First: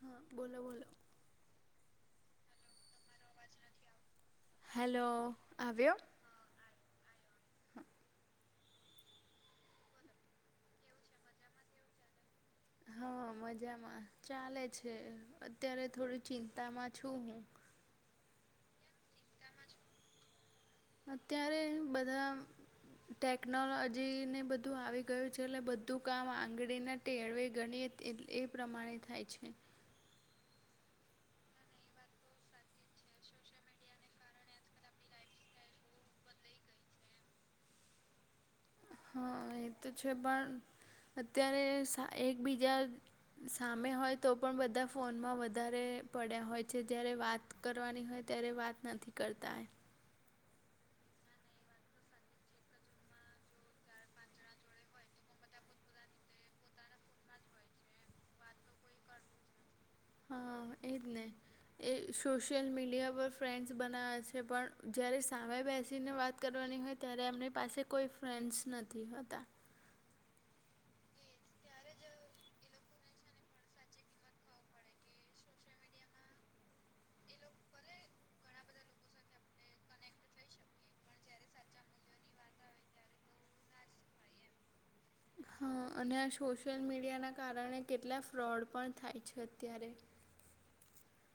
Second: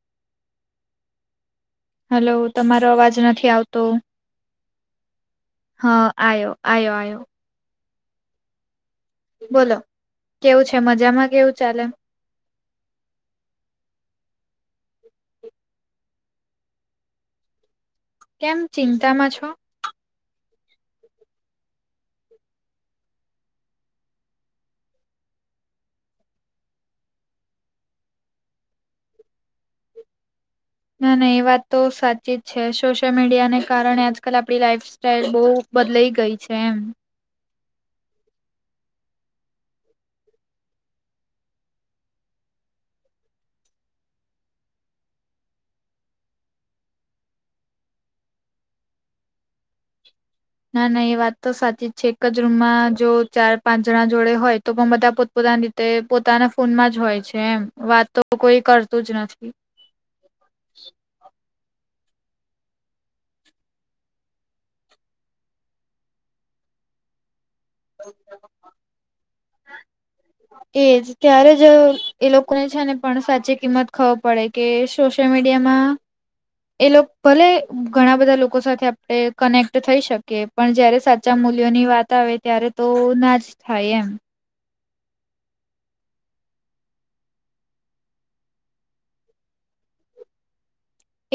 હા બોલો બોલો હાલો તમારો અવાજ નથી આવતો હેલો હા આયો આયો આયો હા. બોલો કેવું છે મજામાં કેવું ચાલે હા મજામાં ચાલે છે અત્યારે થોડી ચિંતામાં છું હું કેમ ચિંતામાં છો. અત્યારે બધા ટેકનોલોજીને બધું આવી ગયું છે એટલે બધું કામ આંગળીના ટેળવે ગણીએ એ પ્રમાણે થાય છે. ના ના એ વાત તો સાચી જ છે સોશિયલ મીડિયા ને કારણે આજકાલ આપડી લાઈફ સ્ટાઈલ બહુ બદલાઈ ગઈ છે એમ હા એ તો છે પણ અત્યારે એકબીજા સામે હોય તો પણ બધા ફોનમાં વધારે પડ્યા હોય છે જ્યારે વાત કરવાની હોય ત્યારે વાત નથી કરતા ના ના એ વાત તો સાચી જ છે એક જ રૂમમાં જો ચાર પાંચ જણા જોડે હોય તો પણ બધા પો પોતાની રીતે પોતાના ફોનમાં જ હોય છે એમ વાત તો કોઈ કરતું જ નથી. હા એ જ ને. એ સોશિયલ મીડિયા પર ફ્રેન્ડસ બનાવવે છે પણ જ્યારે સામે બેસીને વાત કરવાની હોય ત્યારે એમની પાસે કોઈ ફ્રેન્ડસ નથી હોતા. એજ ત્યારે જ એ લોકોને છે ને પણ સાચી કિંમત ખબર પડે કે સોશિયલ મીડિયામાં એ લોકો ભલે ઘણા બધા લોકો સાથે આપણે કનેક્ટ થઈ શકીએ પણ જયારે સાચા મૂલ્યોની વાત આવે ત્યારે. તો ના જ થાય એમ. હા અને આ સોશિયલ મીડિયાના કારણે કેટલા ફ્રોડ પણ થાય છે અત્યારે.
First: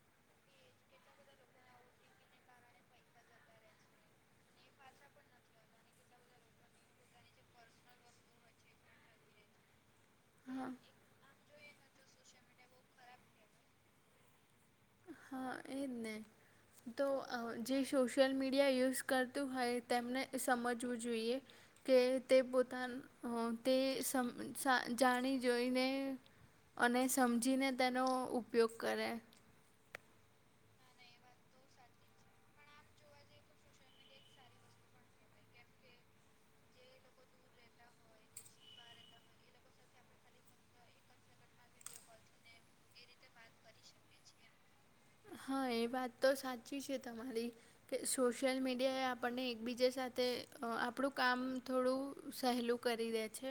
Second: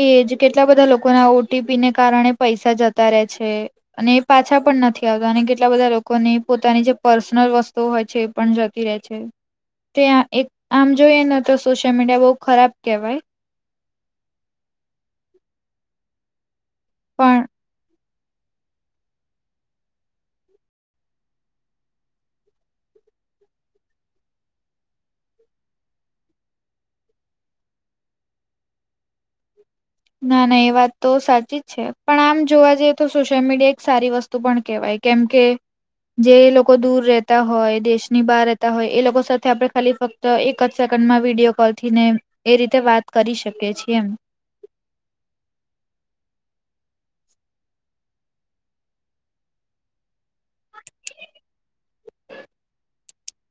એજ કેટલા બધા લોકોના ઓટીપીને કારણે પૈસા જતા રહે છે. અને એ પાછા પણ નથી આવતા અને કેટલા બધા લોકોને પોતાની જે પર્સનલ વસ્તુઓ હોય છે એ પણ જતા જતી રહે છે તે એક હા આમ જોઈએ ને તો સોશિયલ મીડિયા બહુ ખરાબ કવાય. હા એજ ને તો પણ જે શો સોશિયલ મીડિયા યુઝ કરતું હોય તેમને સમજવું જોઈએ. કે તે પોતા ન હ તે સમ સા જાણી જોઈને. અને સમજીને તેનો ઉપયોગ કરે. ના ના એ વાત તો સાચી જ છે પણ આમ જોવા જઈએ તો સોશિયલ મીડિયા એક સારી વસ્તુ તું પણ કેહેવાય કેમ કે. જે લોકો દૂર રહેતા હોય દેશની બહાર રહેતા હોય એ લોકો સાથે આપડે ખાલી ફક્ત તો એક જ સેકન્ડમાં વિડીિયો કોલ થી ને એ રીતે વાત કરી શકીએ છીએ એમ. હા એ વાત તો સાચી છે તમારી. કે સોશિયલ મીડિયાએ આપણને એકબીજા સાથે આપણું કામ થોડું સહેલું કરી દે છે.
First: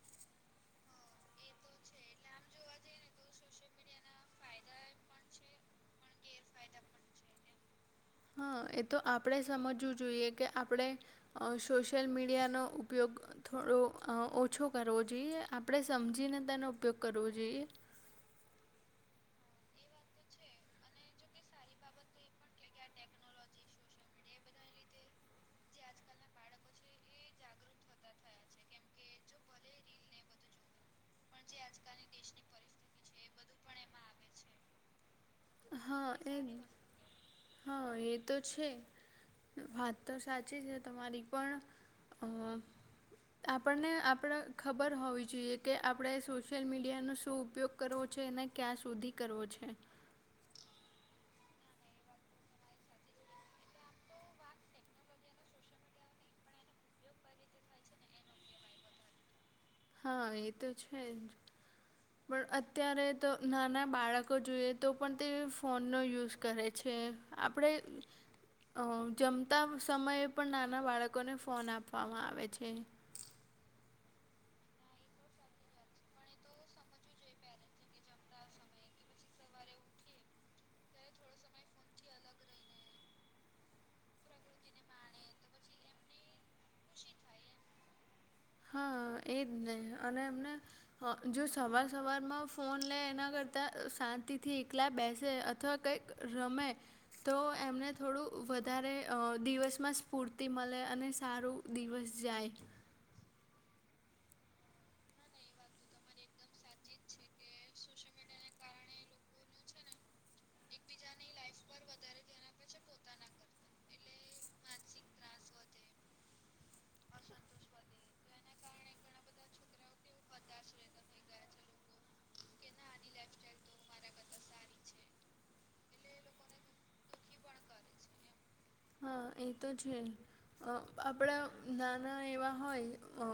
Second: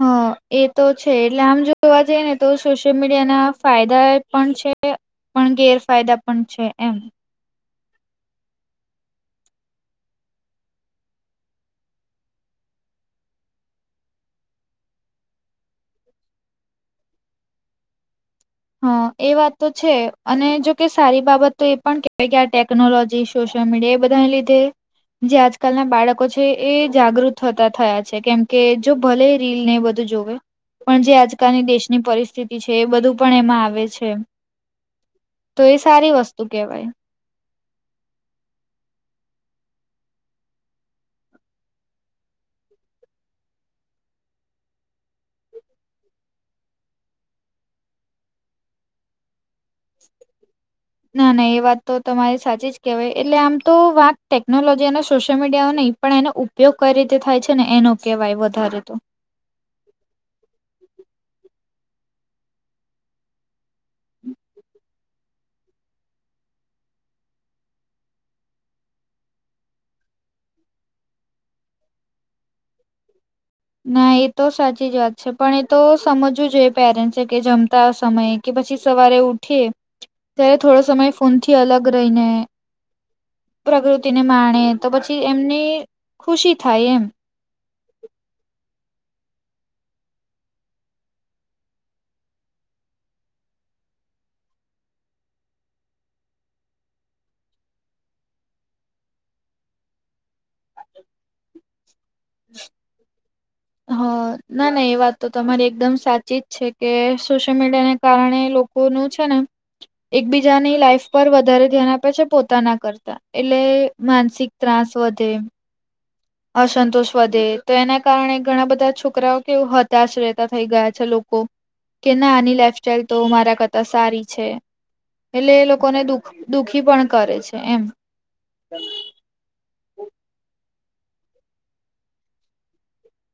હા એ તો છે એટલે આમ જોવા જઈએ ને તો સોશિયલ મીડિયા ના ફાયદા પણ છે પણ ગેરફાયદા પણ છે એમ. હા એ તો આપણે સમજવું જોઈએ કે આપણે ઓ સોશિયલ મીડિયાનો ઉપયોગ. થોડો ઓછો કરવો જોઈએ આપણે સમજીને તેનો ઉપયોગ કરવો જોઈએ. હા એ વાત તો છે અને જોકે સારી બાબત તો એ પણ કેવાય કે આ ટેકનોલોજી સોશિયલ મીડિયા એ બધાને લીધે જે આજકાલના બાળકો છે એ જાગૃત થતા થયા છે, કેમ કે જો ભલે રીલને એ બધું જોવે પણ જે આજ કાની દેશની પરિસ્થિતિ છે, એ બધું પણ એમાં આવે છે. તો એ સારી વસ્તુ કેહેવાય. હન, એ તો છે. વાત તો સાચી છે તમારી પણ અ આપણને આપડ ખબર હોવી જોઈએ કે, આપડે સોશિયલ મીડિયાનો શું ઉપયોગ કરવો છે ને ક્યાં સુધી કરવો છે. ના, ના એ વાત તો તમારે સાચી જ કહેવાય એટલે આમ તો વાત ટેકનોલોજી અને સોશિયલ મીડિયા નઈ પણ એનો ઉપયોગ કઈ રીતે થાય છે ને એનો કહેવાય વધારે તો. હન, એ તો છે જ, પણ અત્યારે તો નાના બાળકો જોઈએ તો પણ તે ફોનનો યુઝ કરે છે આપડે અ જમતા સમયે પણ નાના બાળકોને ફોન આપવામાં આવે છે. ના, એ તો સાચી જ વાત છે. પણ એ તો સમજવું જોઈએ પેરેન્ટ્સે કે જમ તા સમયે કે પછી સવારે ઉઠી ત્યારે થોડો સમય ફોનથી અલગ રઈને પ્રકૃતિને માણે તો પછી એમની ખુશી થાય એમ. હન, એ જ ને અને એમને હઅ, જો સવાર સવારમાં ફોન લે એના કરતાં શાંતિથી એકલા બેસે અથવા કંઈક રમે તો એમને થોડું વધારે અ દિવસમાં સ્ફૂર્તિ મલે અને સારું દિવસ જાય. હઅ, ના, ના એ વાત તો તમારી એકદમ સાચી જ છે કે સોશિયલ મીડિયાને કારણે લોકોનું છે ન એકબીજાની લાઈફ પર વધારે ધ્યાન આપે છે પોતાના કરતા. એટલે માનસિક ત્રાસ વધે અસંતોષ વધે તો એના કારણે ઘણા બધા છોકરાઓ કેવું હતાશ રહેતા થઈ ગયા છે લો કો કે ના આની લાઈફસ્ટાઈલ તો મારા કરતા સારી છે એટલે એ લોકોને દુખ દુઃખી પણ કરે છે એમ. હન, એ તો છે. અ આપડ નાના એવા હોય અ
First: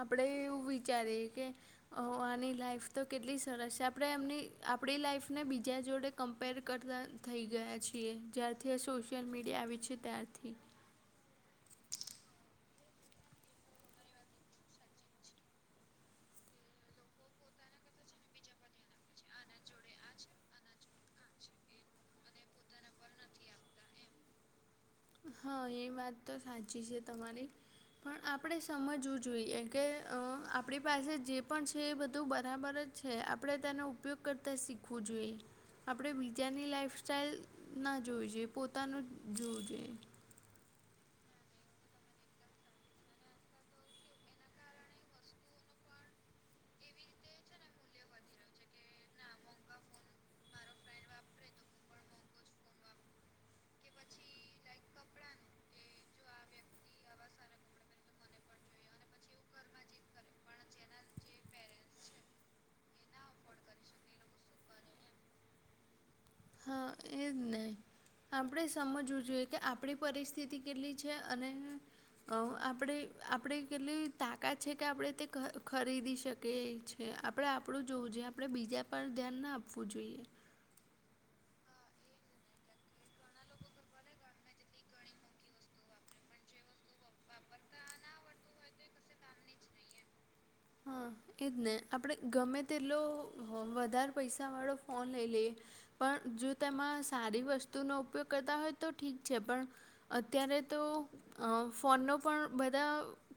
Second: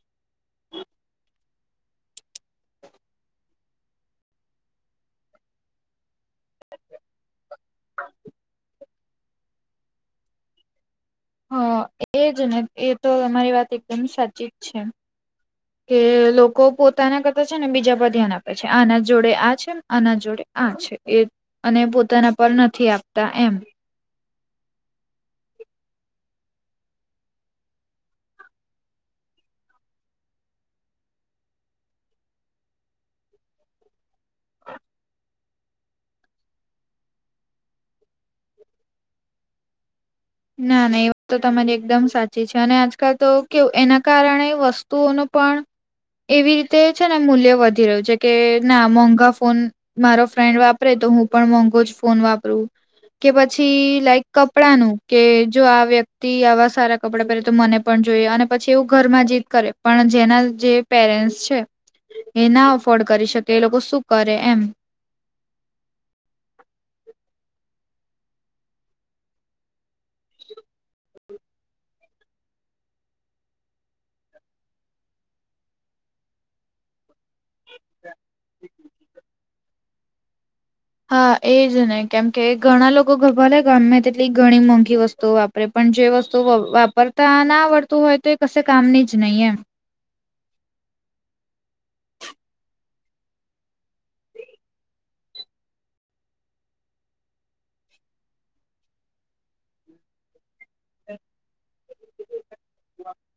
આપડે એવું વિચારીએ કે ઓ આની લાઈફ તો કેટલી સરસ છે, આપડે એમની આપડી લાઈફને બીજા જોડે કમ્પેર કરતા થઈ ગયા છીએ, જ્યારથી આ સોશિયલ મીડિયા આવી છે ત્યારથી હન, એ જ ને એ તો અમારી વાત એકદમ સાચી જ છે. કે લોકો પોતાના કરતા છે ને બીજા પર ધ્યાન આપે છે, આના જોડે આ છે, આના જોડે આ છે એ અને પોતાના પર નથી આપતા એમ. હન, એ વાત તો સાચી છે તમારી. પણ આપડે સમજવું જોઈએ કે અ આપડી પાસે જે પણ છે એ બધું બરાબર જ છે. આપડે તેનો ઉપયોગ કરતા શીખવું જોઈએ. આપડે બીજાની લાઈફસ્ટાઈલ ના જોવી જોઈએ, પોતાનું જ જોવું જોઈએ. ના, ના એ વાત તો તમારી એકદમ સાચી છે. અને આજકાલ તો કેવું એના કારણે વસ્તુઓનું પણ એવી રીતે છે ને મૂલ્ય વધી રહ્યું છે કે ના મોંઘા ફોન મારો ફ્રેન્ડ વાપરે તો હું પણ મોંઘો જ ફોન વાપરું. કે પછી લાઈક કપડાનું કે જો આ વ્યક્તિ આવા સારા કપડાં પહેરે તો મને પણ જોઈએ અને પછી એવું ઘરમાં જીદ કરે. પણ જેના જે પેરેન્ટ્સ છે એ ના અફોર્ડ કરી શકે એ લોકો શું કરે? એમ. હન, એ જ ને. આપડે સમજવું જોઈએ કે આપડી પરિસ્થિતિ કેટલી છે અને અ આપડે આપડે કેટલી તાકાત છે કે આપડે તે ખ-ખરીદી શકે છે. એ આપડે આપડુ જોવું જોઈએ, આપડે બીજા પર ધ્યાન ના આપવું જોઈએ. હા એજ ને કેમકે ઘણા લોકો ગ ભલે ગમે તેટલી ઘણી મોંઘી વસ્તુઓ વેપાર પણ જે વસ્તુ વાપરતા ના આવડતું હોય તો એ કશે કામની જ નહીં એમ. હા એ જ ને આપણે ગમે તેટલો વધારે પૈસાવાળો ફોન લઈ લઈએ પણ જો તેમાં સારી વસ્તુનો ઉપયોગ કરતા હોય તો ઠીક છે પણ અત્યારે તો અ ફોનનો પણ બધા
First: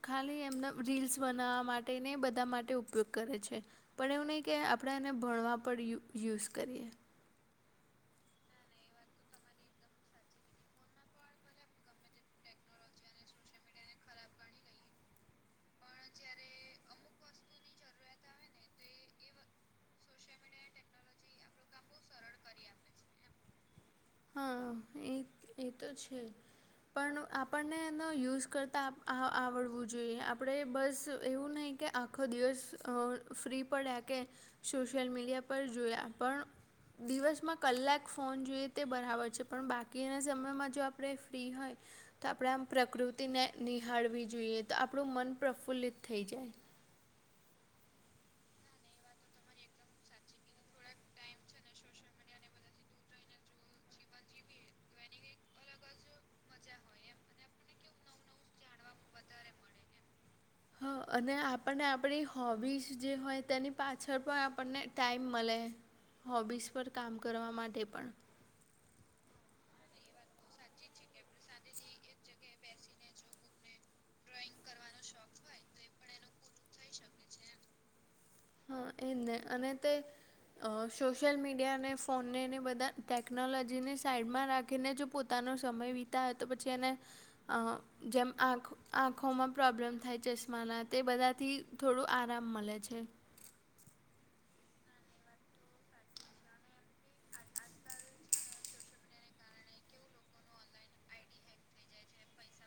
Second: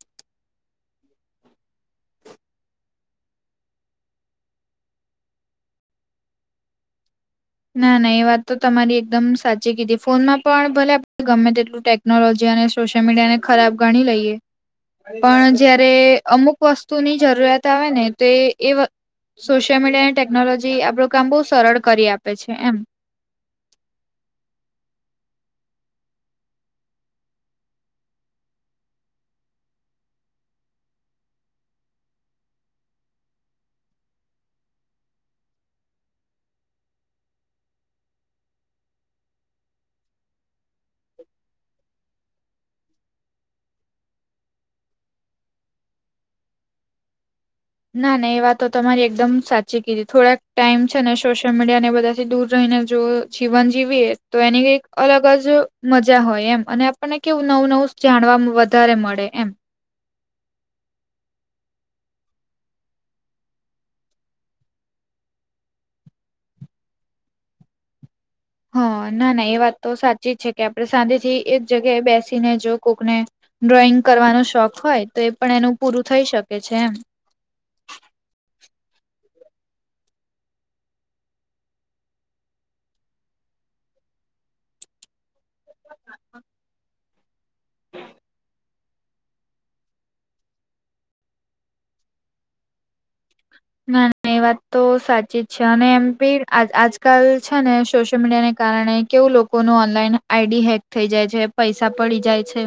ખાલી એમના રીલ્સ બનાવવા માટે ને બધા માટે ઉપયોગ કરે છે. પણ એવું નહીં કે આપણે એને ભણવા પર યુઝ કરીએ. ના ના એ વાત તો તમારી એકદમ સાચી કીધી ફોનમાં પણ ભલે આપણે ગમે તેટલું ટેક્ નોલોજી અને સોશયલ મીડિયાને ખરાબ ગણી લઈએ પણ જયારે અમુક વસ્તુની જરૂરિયાત આવે ને તો એ સોશિયલ મીડિયા અને ટેકનોલોજી આપડું કામ બહુ સરળ કરી આપે છે એમ. હા એ એ તો છે. પણ આપણને એનો યુઝ કરતા આ આવડવું જોઈએ આપણે બસ એવું નહી કે આખો દિવસ અ ફ્રી પડ્યા કે સોશિયલ મીડિયા પર જોયા પણ દિવસમાં કલાક ફોન જોઈએ તે બરાબર છે પણ બાકીના સમયમાં જો આપણે ફ્રી હોય તો આપણે આમ પ્રકૃતિને નિહાળવી જોઈએ તો આપણું મન પ્રફુલ્લિત થઈ જાય. ના ના એ વાત તો તમારી એકદમ સાચી કીધી થોડાક ટાઈમ છે ને સોશિયલ મીડિયા ને બધાથી દૂર રહીને જુઓ જીવન જીવીએ તો એની કઈ અલગ જ મજા હોય એમ અને આપણને કેવું નવું નવું જાણવા વધારે મળે એમ. હા અને આપણને આપણી હોબીઝ જે હોય તેની પાછળ પણ આપણને ટાઈમ મળે. હોબીઝ પર કામ કરવા માટે પણ. હા ના ના એ વાત તો સાચી જ છે કે આપણે સાંજે થી એ જગ્યાએ બેસીને જો કોકને ડ્રોઈંગ કરવાનો શોખ હોય તો એ પણ એનું પૂરું થઈ શકે છે એમ. હા એજ ને અને તે સોશિયલ મીડિયા અને ફોનને એને બધા ટેકનોલોજીને સાઈડમાં રાખીને જો પો તાનો સમય વિતાવે તો પછી એને અ જેમ આખ આંખોમાં પ્રોબ્લેમ થાય ચશ્માના તે બધાથી થોડું આરામ મલે છે. ના ના એ વાત તો સાચી જ છે અને એમ બી આજ આજકાલ છે ને સોશિયલ મીડિયા ને કારણે કેવું લોકો નું ઓનલાઈન આઈડી હેક થઈ જાય છે પૈસા પડી જાય છે.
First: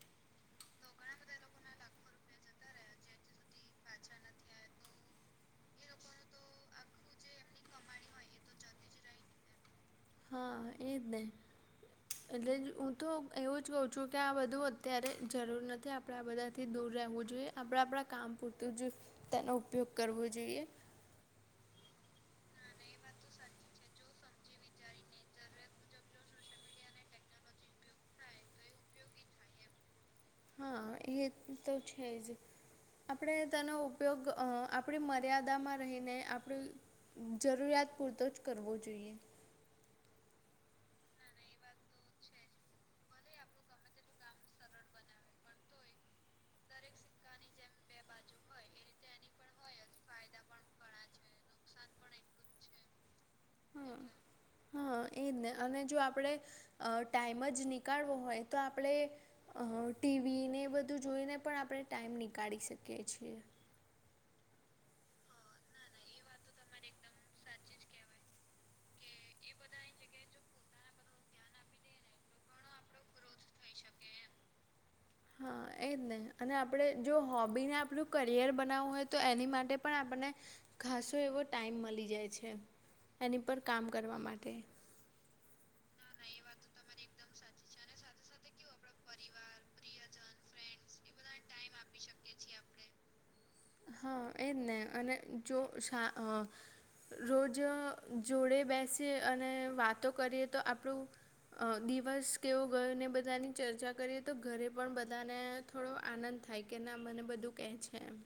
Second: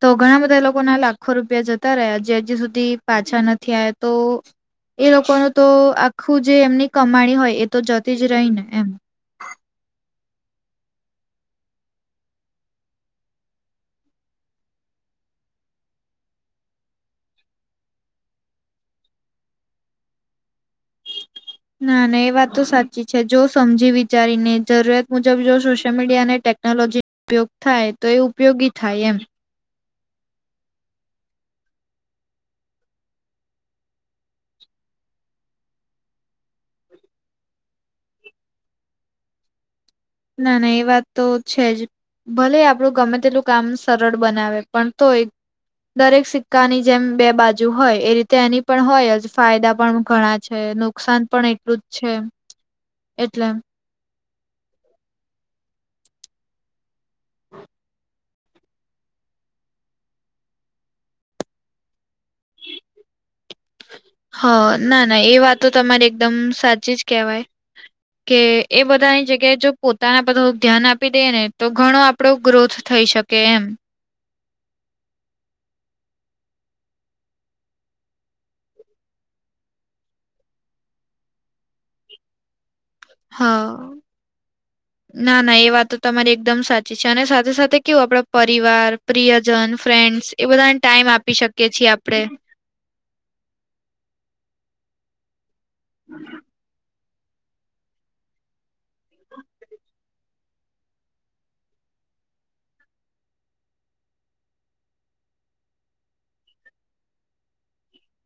તો ઘણા બધા લોકો ના લાખો રૂપિયા જતા રહ્યા જે હજી સુધી પાછા નથી આયા તો એ લોકોનું તો આખું જે એમની કમાણી હોય એ તો જતી જ રહી ને એમ. હા એ જ ને એટલે જ હું તો એવું જ કવ છું કે આ બધું અત્યારે જરૂર નથી આપ ડે આ બધાથી દૂર રહેવું જોઈએ આપણા આપણા કામ પૂરતું જ તેનો ઉપયોગ કરવો જોઈએ. ના ના એ વાત તો સાચી છે જો સમજી વિચારીને જરૂરિયાત મુજબ જો સોશિયલ મીડિયા અને ટેકનોલોજી ઉપયોગ થાય તો એ ઉપયોગી થાય એમ. હા એ તો જ છે જ આપણે તેનો ઉપયોગ આપણી મર્યાદામાં રહીને આપડી જરૂરિયાત પૂરતો જ કરવો જોઈએ. ના ના એ વાત તો છે જ ભલે આપણું ગમે તેટલું કામ સરળ બનાવે પણ તોય દરેક સિક્કાની જેમ બે બાજુ હોય એ રીતે એની પણ હોય જ ફાયદા પણ ઘણા છે નુકસાન પણ એટલું નુકસાન જ પણ છે એટલું જ છે. એટલે હા હા એ જ ને અને જો આપણે ટાઈમ જ નીકળવો હોય તો આપણે અ ટીવી ને બધું જોઈને પણ આપણે ટાઈમ નીકાળી શકીએ છીએ. હ ના ના એ વાતો તમારે એકદમ સાચી જ કહેવાય કે એ બધાની જગ્યાએ જો પોતાના બધા ધ્યાન આપી દે ને. તો ઘણો આપડો ગ્રોથ થઈ શકે એમ હા એ જ નહી અને આપણે જો હોબીને આપણું કરિયર બનાવવું હોય તો એની માટે પણ આપણને ઘાસો એવો ટાઈમ મળી જાય છે એની પર કામ હા કરવા માટે ના ના એ વાત તો તમારી એકદમ સાચી છે અને સાથે સાથે કેવું આપડ પરિવાર પ્રિયજન ફ્રેન્ડ્સ એ બધાને ટાઈમ આપી શકીએ છીએ આપડે હા એજ ને અને જો રોજ જોડે બેસીએ અને વાતો કરીએ તો આપણું અ દિવસ કેવો ગયો ને બધાની ચર્ચા કરીએ તો ઘરે પણ બધાને થોડો આનંદ થાય કે ના મને બધું કહે છે એમ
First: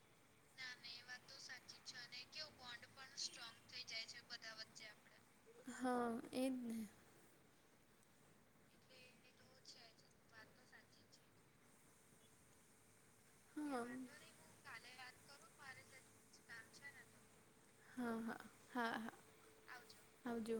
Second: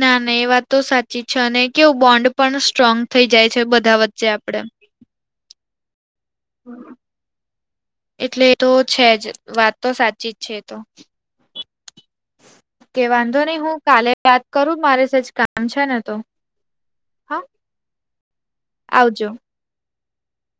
ના ના એ વાત તો સાચી છે અને કેવું બોન્ડ પણ સ્ટ્રોંગ થઈ જાય છે બધા વચ્ચે આપદા હા એજ ને. એટલે તો છે જ વાત તો સાચી જ છે તો કે વાંધો નહી હું હા કાલે વાત કરું મારે સજ કામ છેને તો હા હા હા હા આવજો હા આવ જો